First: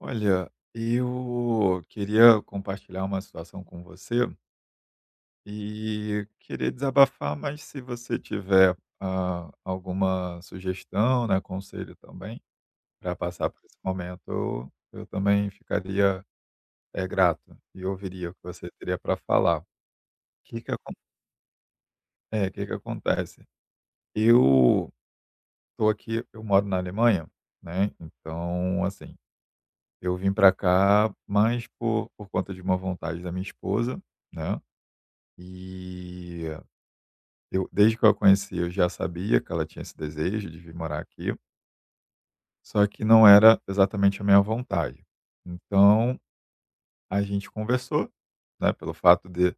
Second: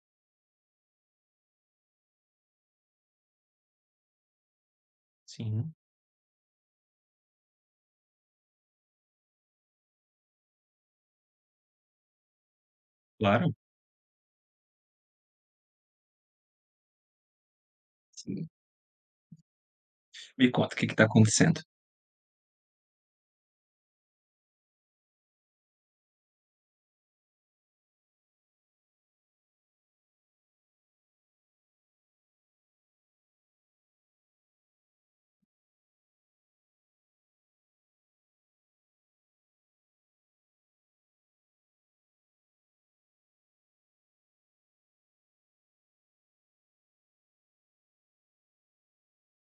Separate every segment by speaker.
Speaker 1: Olha, eu queria compartilhar uma situação com você
Speaker 2: Sim,
Speaker 1: e querer desabafar, mas se você tiver alguma sugestão, né, conselho também, para passar
Speaker 2: claro,
Speaker 1: por esse momento, eu também ficaria grato e ouviria o que
Speaker 2: sim.
Speaker 1: você teria para falar. O
Speaker 2: Me
Speaker 1: que que,
Speaker 2: conta o que que tá acontecendo.
Speaker 1: que acontece? Eu estou aqui, eu moro na Alemanha, né? Então, assim, eu vim para cá mais por conta de uma vontade da minha esposa, né? E eu desde que eu a conheci, eu já sabia que ela tinha esse desejo de vir morar aqui, só que não era exatamente a minha vontade. Então a gente conversou, né, pelo fato de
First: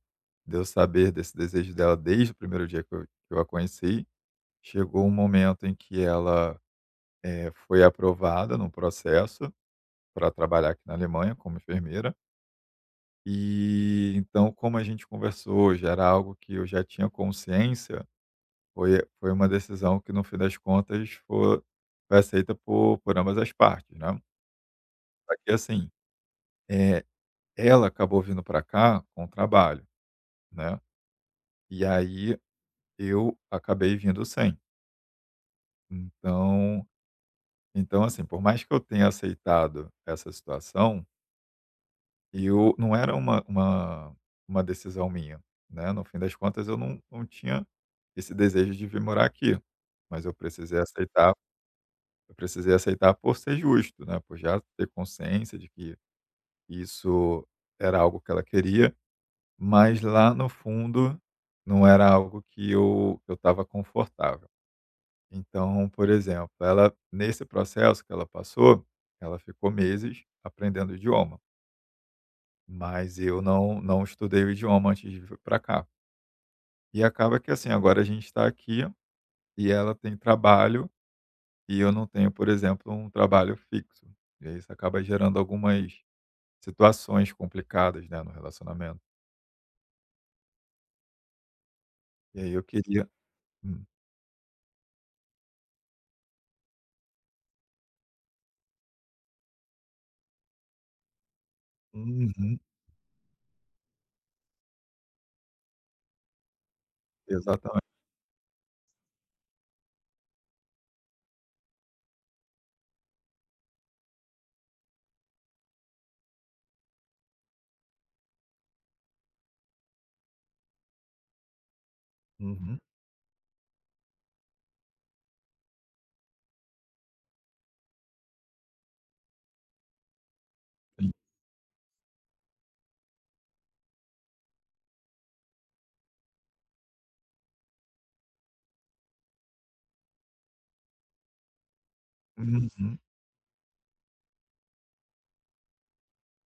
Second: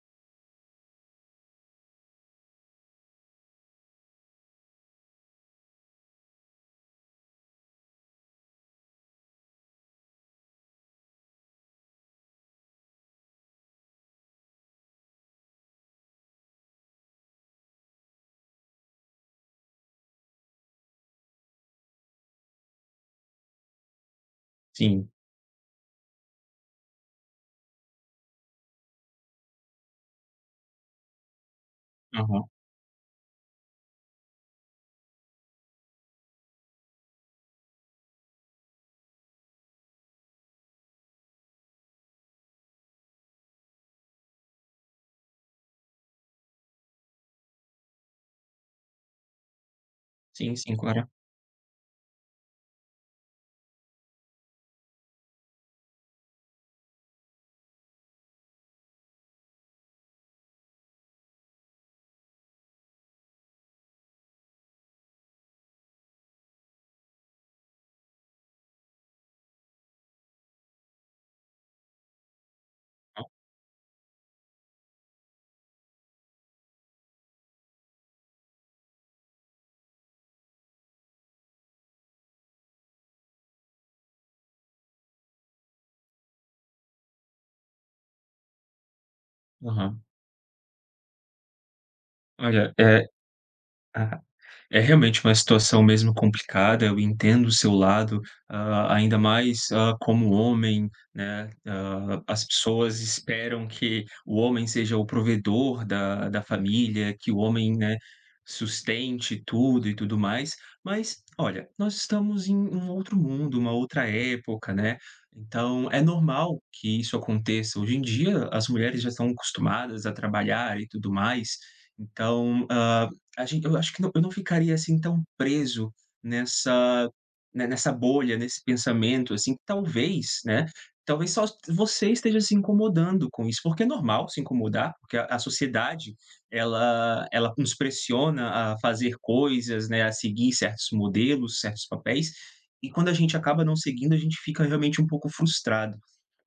Speaker 1: de eu saber desse desejo dela desde o primeiro dia que eu a conheci, chegou um momento em que ela, foi aprovada no processo para trabalhar aqui na Alemanha como enfermeira, e então como a gente conversou, já era algo que eu já tinha consciência. Foi uma decisão que, no fim das contas, fo foi aceita por ambas as partes, né.
Speaker 2: Sim,
Speaker 1: Só que assim, eh, ela acabou vindo para cá com o trabalho, né, e aí
Speaker 2: aham.
Speaker 1: eu acabei vindo sem. Então, assim, por mais que eu tenha aceitado essa situação, eu não era uma uma decisão minha, né, no fim das contas eu não tinha esse desejo de vir morar aqui, mas eu
Speaker 2: Sim, sim,
Speaker 1: precisei
Speaker 2: claro.
Speaker 1: aceitar. Eu precisei aceitar por ser justo, né, por já ter consciência de que isso era algo que ela queria, mas lá no fundo não era algo que eu estava confortável. Então, por exemplo, ela, nesse processo que ela passou, ela ficou meses aprendendo o idioma, mas eu não estudei o idioma antes de vir para cá. E acaba que, assim, agora a gente está aqui e ela tem trabalho e eu não tenho, por exemplo, um trabalho fixo. E aí isso acaba gerando algumas situações complicadas, né, no relacionamento.
Speaker 2: Aham.
Speaker 1: E aí eu
Speaker 2: Olha,
Speaker 1: queria. Hum.
Speaker 2: é realmente uma situação mesmo complicada, eu entendo o seu lado, ainda mais, como homem, né, as
Speaker 1: Uhum.
Speaker 2: pessoas esperam que o homem seja o provedor da família, que o homem,
Speaker 1: Exatamente.
Speaker 2: né, sustente tudo e tudo mais, mas olha, nós estamos em um outro mundo, uma outra época, né, então é normal que isso aconteça. Hoje em dia as mulheres já estão acostumadas a trabalhar e tudo mais, então,
Speaker 1: Uhum.
Speaker 2: a gen eu acho que eu não ficaria, assim, tão preso nessa ne nessa bolha, nesse pensamento, assim, que talvez, né,
Speaker 1: Sim.
Speaker 2: talvez só você esteja se incomodando com isso, porque é normal se incomodar, porque a sociedade ela nos pressiona a fazer coisas, né, a seguir certos modelos, certos papéis, e
Speaker 1: Uhum,
Speaker 2: quando a gente acaba não seguindo, a gente fica realmente um pouco frustrado.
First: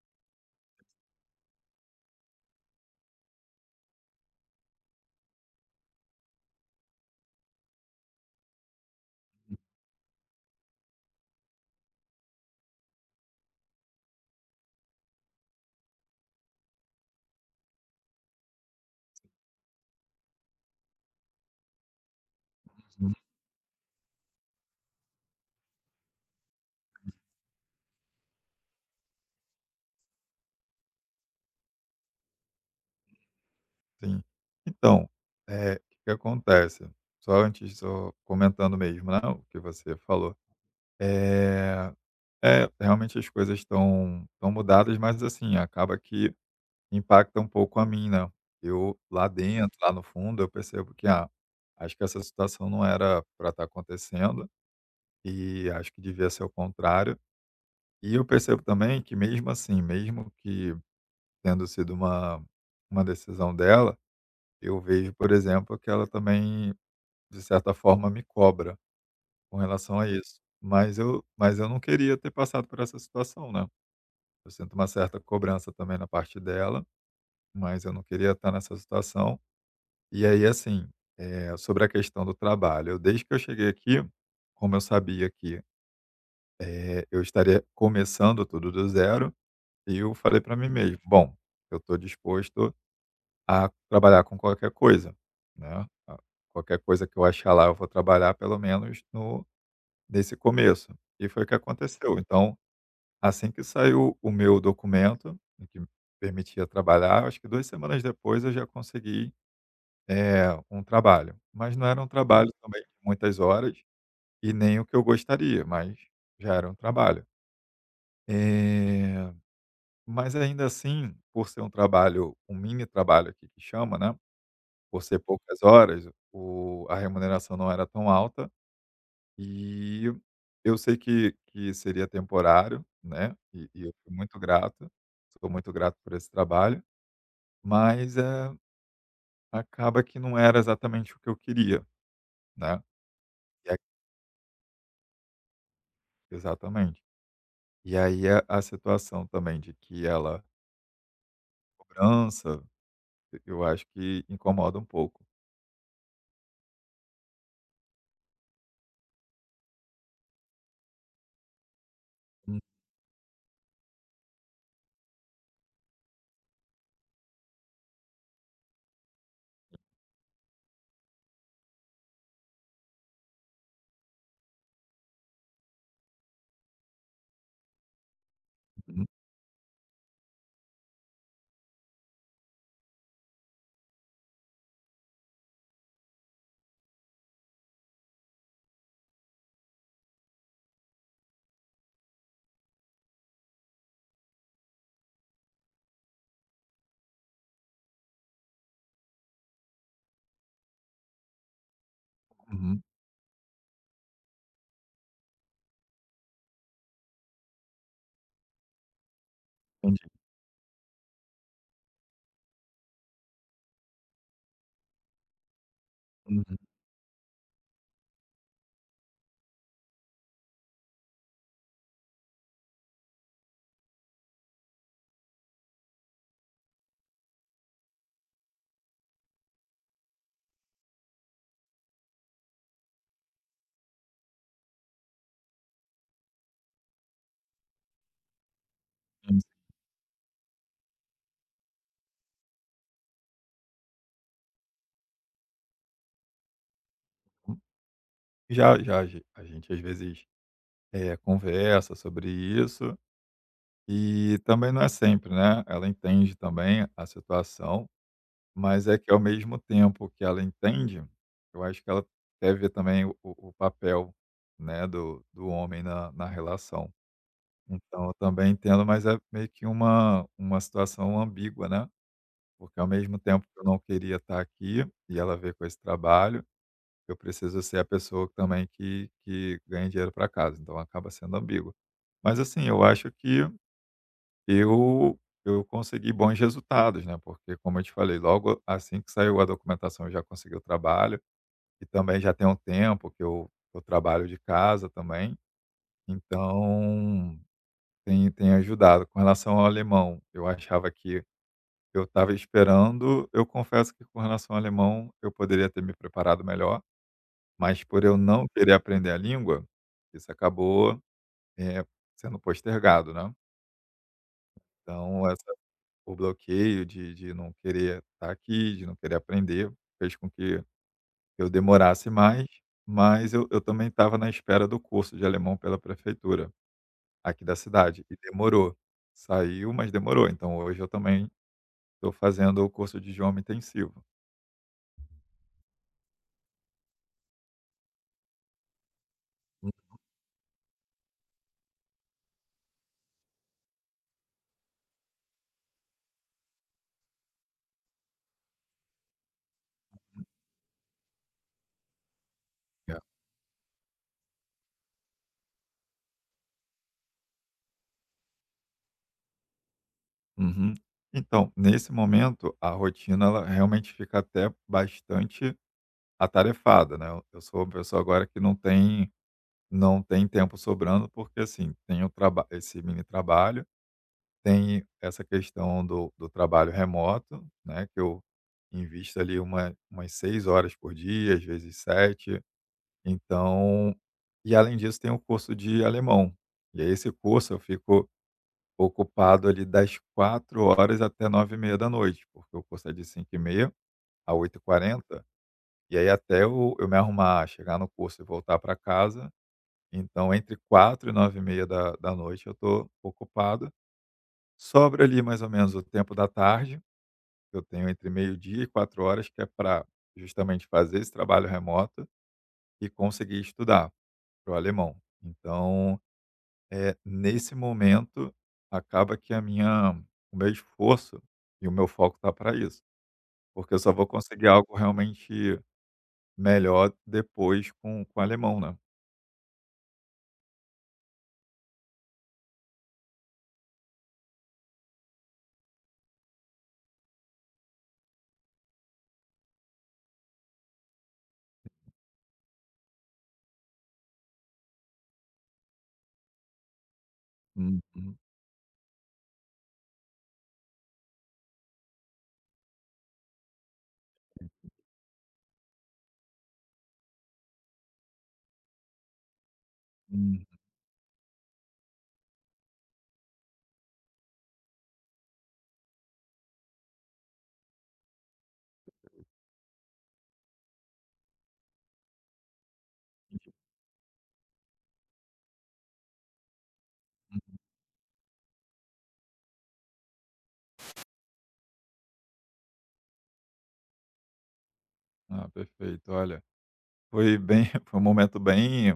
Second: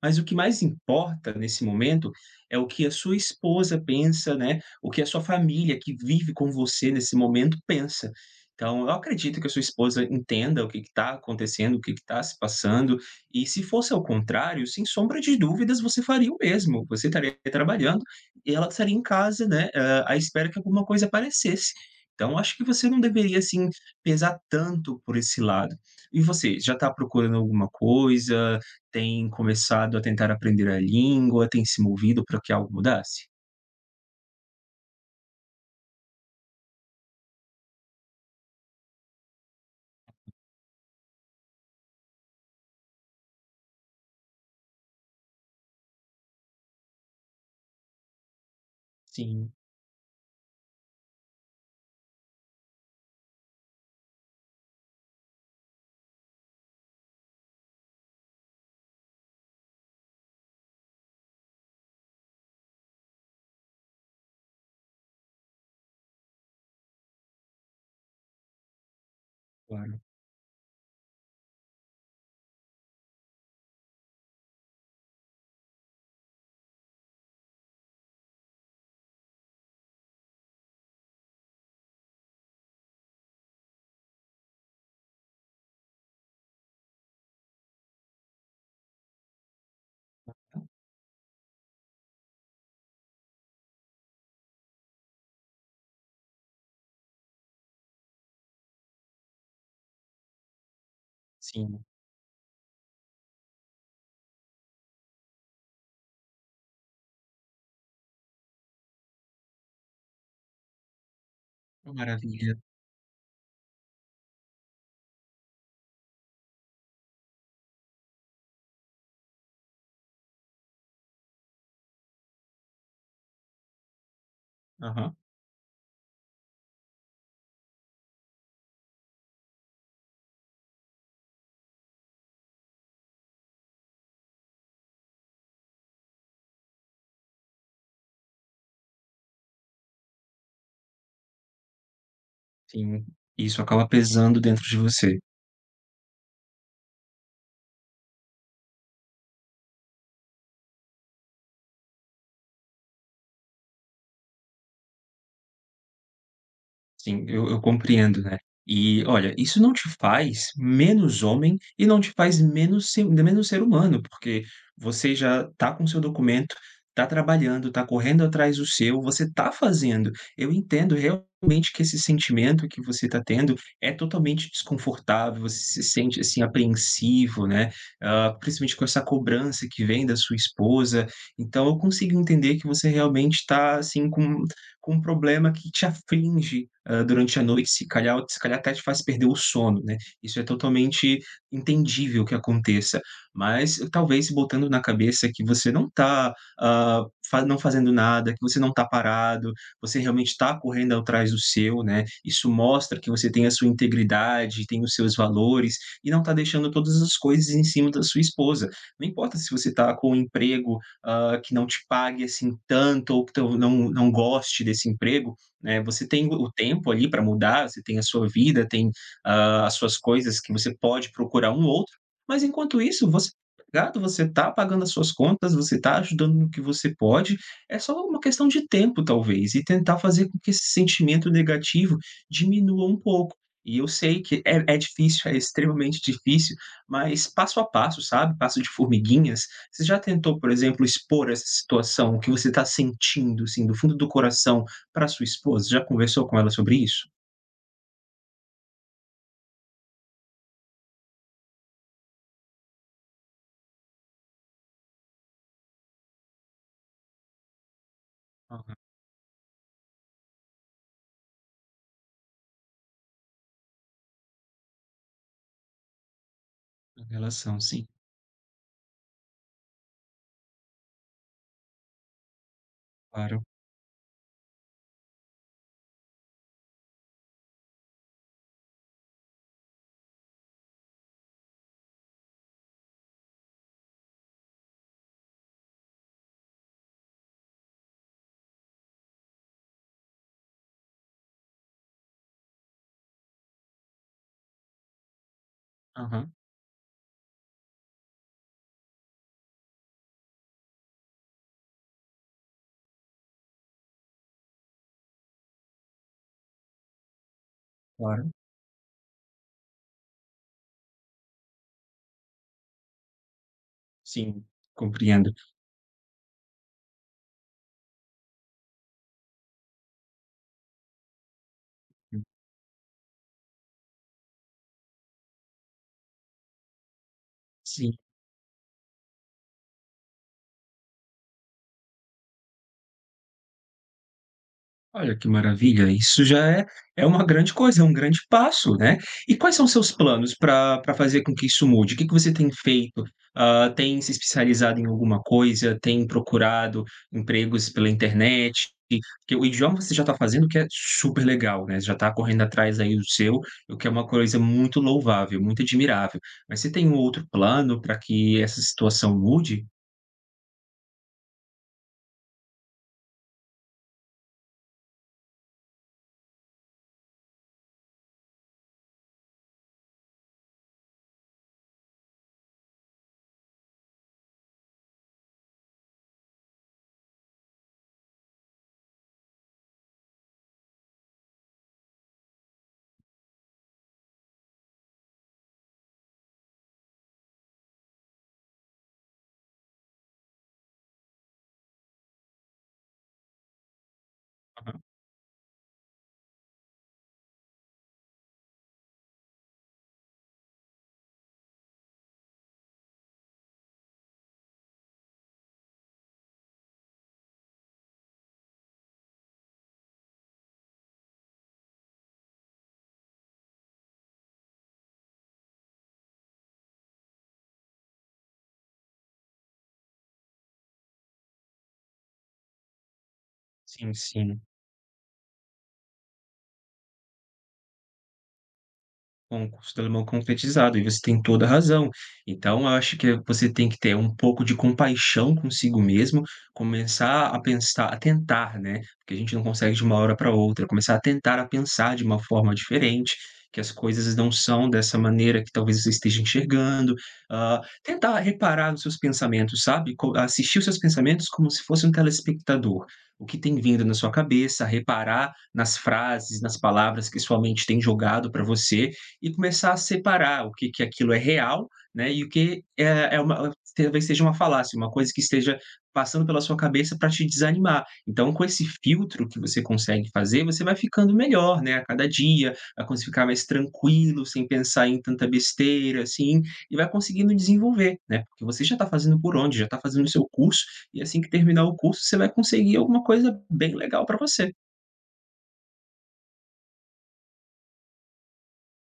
Speaker 2: Mas o que mais importa nesse momento é o que a sua esposa pensa, né, o que a sua família que vive com você nesse momento pensa. Então, eu acredito que a sua esposa entenda o que está acontecendo, o que está se passando, e se fosse ao contrário, sem sombra de dúvidas, você faria o mesmo. Você estaria trabalhando e ela estaria em casa, né, à espera que alguma coisa aparecesse. Então, acho que você não
Speaker 1: uhum.
Speaker 2: deveria, assim, pesar tanto por esse lado. E você, já está procurando alguma coisa? Tem começado a tentar aprender a língua? Tem se movido para que algo mudasse?
Speaker 1: Sim. Então, que acontece? Só antes, só comentando mesmo, né, o que você falou. é Realmente as coisas estão mudadas, mas assim, acaba que impacta um pouco a mim, né. Eu lá
Speaker 2: Sim,
Speaker 1: dentro, lá no fundo, eu percebo que, acho que essa situação não era para estar acontecendo e acho que devia ser o contrário. E eu percebo também que, mesmo assim, mesmo que tendo sido uma decisão dela, eu vejo, por exemplo, que ela também, de certa forma, me cobra com
Speaker 2: claro.
Speaker 1: relação a isso. Mas eu não queria ter passado por essa situação, né. Eu sinto uma certa cobrança também na parte dela, mas eu não queria estar nessa situação. E aí, assim, sobre a questão do trabalho, eu desde que eu cheguei aqui, como eu sabia que, eu estaria começando tudo do zero. E eu falei para mim mesmo: "Bom, eu estou disposto a trabalhar com qualquer coisa, né, a qualquer coisa que eu achar lá, eu vou trabalhar pelo menos no nesse começo". E foi o que
Speaker 2: Sim,
Speaker 1: aconteceu. Então, assim que saiu o meu documento, o que me permitia trabalhar, acho que 2 semanas depois eu já consegui, um trabalho. Mas não
Speaker 2: uma
Speaker 1: era um trabalho
Speaker 2: maravilha.
Speaker 1: também de muitas horas e nem o que eu gostaria, mas já era um trabalho. Eh Mas ainda assim, por ser um trabalho, um mini trabalho, aqui que chama, né, por
Speaker 2: Aham,
Speaker 1: ser poucas horas, o a remuneração não era tão alta, e eu sei que seria temporário, né, e eu fui muito grato, sou muito grato por esse trabalho, mas, acaba que não era exatamente o que eu queria, né,
Speaker 2: sim. Isso
Speaker 1: e a
Speaker 2: acaba pesando dentro de você.
Speaker 1: exatamente. E aí a situação também de que ela cobrança, eu acho que incomoda um pouco.
Speaker 2: Sim, eu compreendo, né. E olha, isso não te faz menos homem e não te faz menos ser humano, porque você já tá com seu documento, tá trabalhando, tá correndo atrás do seu, você tá fazendo. Eu entendo realmente que esse sentimento que você tá tendo é totalmente desconfortável, você se sente, assim, apreensivo, né, principalmente com essa
Speaker 1: Uhum,
Speaker 2: cobrança que vem da sua esposa. Então eu consigo entender que você realmente tá, assim, com um problema que te aflige durante a noite, se calhar até te faz perder o sono, né. Isso é totalmente entendível que aconteça, mas talvez botando na cabeça que você não está não fazendo nada, que você não está parado, você realmente está correndo atrás do seu, né, isso
Speaker 1: uhum,
Speaker 2: mostra que você tem a sua integridade, tem os seus valores e não está deixando todas as coisas em cima da sua esposa. Não importa se você está
Speaker 1: entendi.
Speaker 2: com um emprego, que não te pague, assim, tanto ou que tão não goste desse emprego, né, você tem o tempo ali para mudar, você tem a sua vida, tem, as suas coisas que você pode procurar um outro, mas enquanto isso você tá empregado, você está pagando as suas contas, você está ajudando no que você pode, é só uma questão de tempo talvez, e tentar fazer com que esse sentimento negativo diminua um pouco. E eu sei que é difícil, é extremamente difícil, mas passo a passo, sabe, passo de
Speaker 1: Sim,
Speaker 2: formiguinhas. Você já tentou, por exemplo, expor essa situação, o que você está sentindo, assim, do fundo do coração, para sua esposa, já conversou com ela sobre isso?
Speaker 1: sim. Já a gente, às vezes, conversa sobre isso, e também não é sempre, né, ela entende também a situação,
Speaker 2: Aham,
Speaker 1: mas é que, ao mesmo tempo que ela entende, eu acho que ela quer ver também o papel, né, do homem na relação.
Speaker 2: em relação, sim,
Speaker 1: Então eu também entendo, mas é meio que uma situação ambígua, né, porque ao mesmo
Speaker 2: claro.
Speaker 1: tempo que eu não queria estar aqui, e ela veio com esse trabalho, eu preciso ser a pessoa também que ganha dinheiro para casa. Então acaba sendo ambíguo. Mas, assim, eu acho que eu, eu consegui bons resultados, né? Porque, como eu te falei, logo assim que saiu a documentação, eu já consegui o trabalho. E também já tem um tempo que eu trabalho de casa também.
Speaker 2: Aham.
Speaker 1: Então, tem ajudado. Com relação ao alemão, eu achava que eu estava esperando. Eu confesso que, com relação ao alemão, eu poderia ter me preparado melhor. Mas por eu
Speaker 2: Claro,
Speaker 1: não querer aprender a língua, isso acabou, eh, sendo postergado, né.
Speaker 2: sim,
Speaker 1: Então
Speaker 2: compreendo.
Speaker 1: essa o bloqueio de não querer estar aqui, de não querer aprender, fez com que eu demorasse mais, mas eu também estava na espera do curso de alemão pela prefeitura aqui da
Speaker 2: Sim.
Speaker 1: cidade, e demorou. Saiu, mas demorou. Então hoje eu também estou fazendo o curso de idioma intensivo.
Speaker 2: Olha que maravilha, isso já é uma grande coisa, é um grande passo, né. E quais são
Speaker 1: Hum,
Speaker 2: seus planos para fazer com que isso mude? O que que você tem feito? Hã, tem se especializado em alguma coisa? Tem procurado empregos pela internet? Porque o idioma você já está fazendo, que é super legal, né. Você já está correndo atrás aí
Speaker 1: legal.
Speaker 2: do seu, o que é uma coisa muito louvável, muito admirável. Mas você tem um outro plano para que essa situação mude?
Speaker 1: Uhum. Então, nesse momento, a rotina ela realmente fica até bastante atarefada, né, eu sou uma pessoa agora que não tem tempo sobrando, porque, assim, tem o traba esse mini trabalho, tem essa questão do trabalho remoto, né, que eu invisto ali umas 6 horas por dia, às vezes 7. Então, além disso, tem o curso de alemão, e aí esse curso eu fico ocupado ali das 4 horas até 9h30 da noite, porque o curso é de 5h30 a oito e
Speaker 2: Aham.
Speaker 1: quarenta. E aí, até eu me arrumar, chegar no curso e voltar para casa, então entre 4 e 9h30 da noite eu estou ocupado. Sobra ali, mais ou menos, o tempo da tarde, que eu tenho entre meio-dia e 4 horas, que é para justamente fazer esse trabalho remoto e conseguir estudar para o alemão. Então, é nesse momento, acaba que a minha o meu esforço e o meu foco está para isso, porque eu só
Speaker 2: Sim,
Speaker 1: vou
Speaker 2: sim.
Speaker 1: conseguir algo realmente melhor depois com o alemão, né.
Speaker 2: Com o curso do alemão concretizado, e você tem toda a razão. Então, eu acho que você tem que ter um pouco de compaixão consigo mesmo, começar a pensar a tentar, né, porque a gente não consegue de uma hora para outra, começar a tentar a pensar de uma forma diferente, que as coisas não são dessa maneira que talvez você esteja enxergando,
Speaker 1: Uhum,
Speaker 2: tentar reparar nos seus pensamentos, sabe, co assistir os seus pensamentos como se fosse um telespectador. O que tem vindo na sua cabeça, reparar nas frases, nas palavras que sua mente tem jogado para você, e começar a
Speaker 1: hum.
Speaker 2: separar o que, que aquilo é real, né? E o que é, uma talvez seja uma falácia, uma coisa que esteja passando pela sua cabeça para te desanimar. Então, com esse filtro que você consegue fazer, você vai ficando melhor, né? A cada dia, vai conseguir ficar mais tranquilo, sem pensar em tanta besteira, assim, e vai conseguindo desenvolver, né? Porque você já está fazendo por onde, já está fazendo o seu curso, e assim que terminar o curso, você vai conseguir alguma coisa bem legal para você.
Speaker 1: Ah, perfeito. Olha, foi bem foi um momento bem,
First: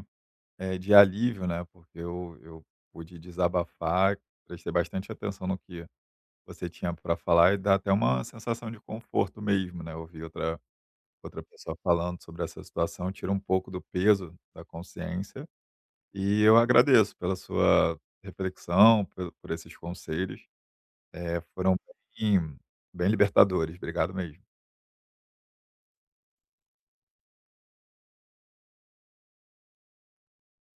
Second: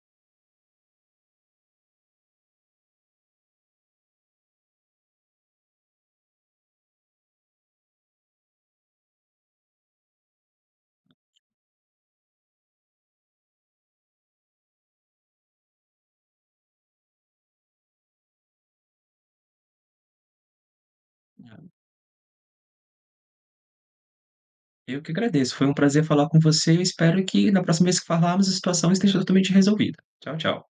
Speaker 1: de alívio, né, porque eu pude desabafar, prestei bastante atenção no que você tinha para falar, e dá até uma sensação de conforto mesmo, né, ouvir outra pessoa falando sobre essa situação, tira um pouco do peso da consciência. E eu agradeço pela sua reflexão, pelo por esses conselhos, foram bem bem libertadores. Obrigado mesmo.
Speaker 2: Eu que agradeço, foi um prazer falar com você, eu espero que na próxima vez que falarmos a situação esteja totalmente resolvida. Tchau, tchau.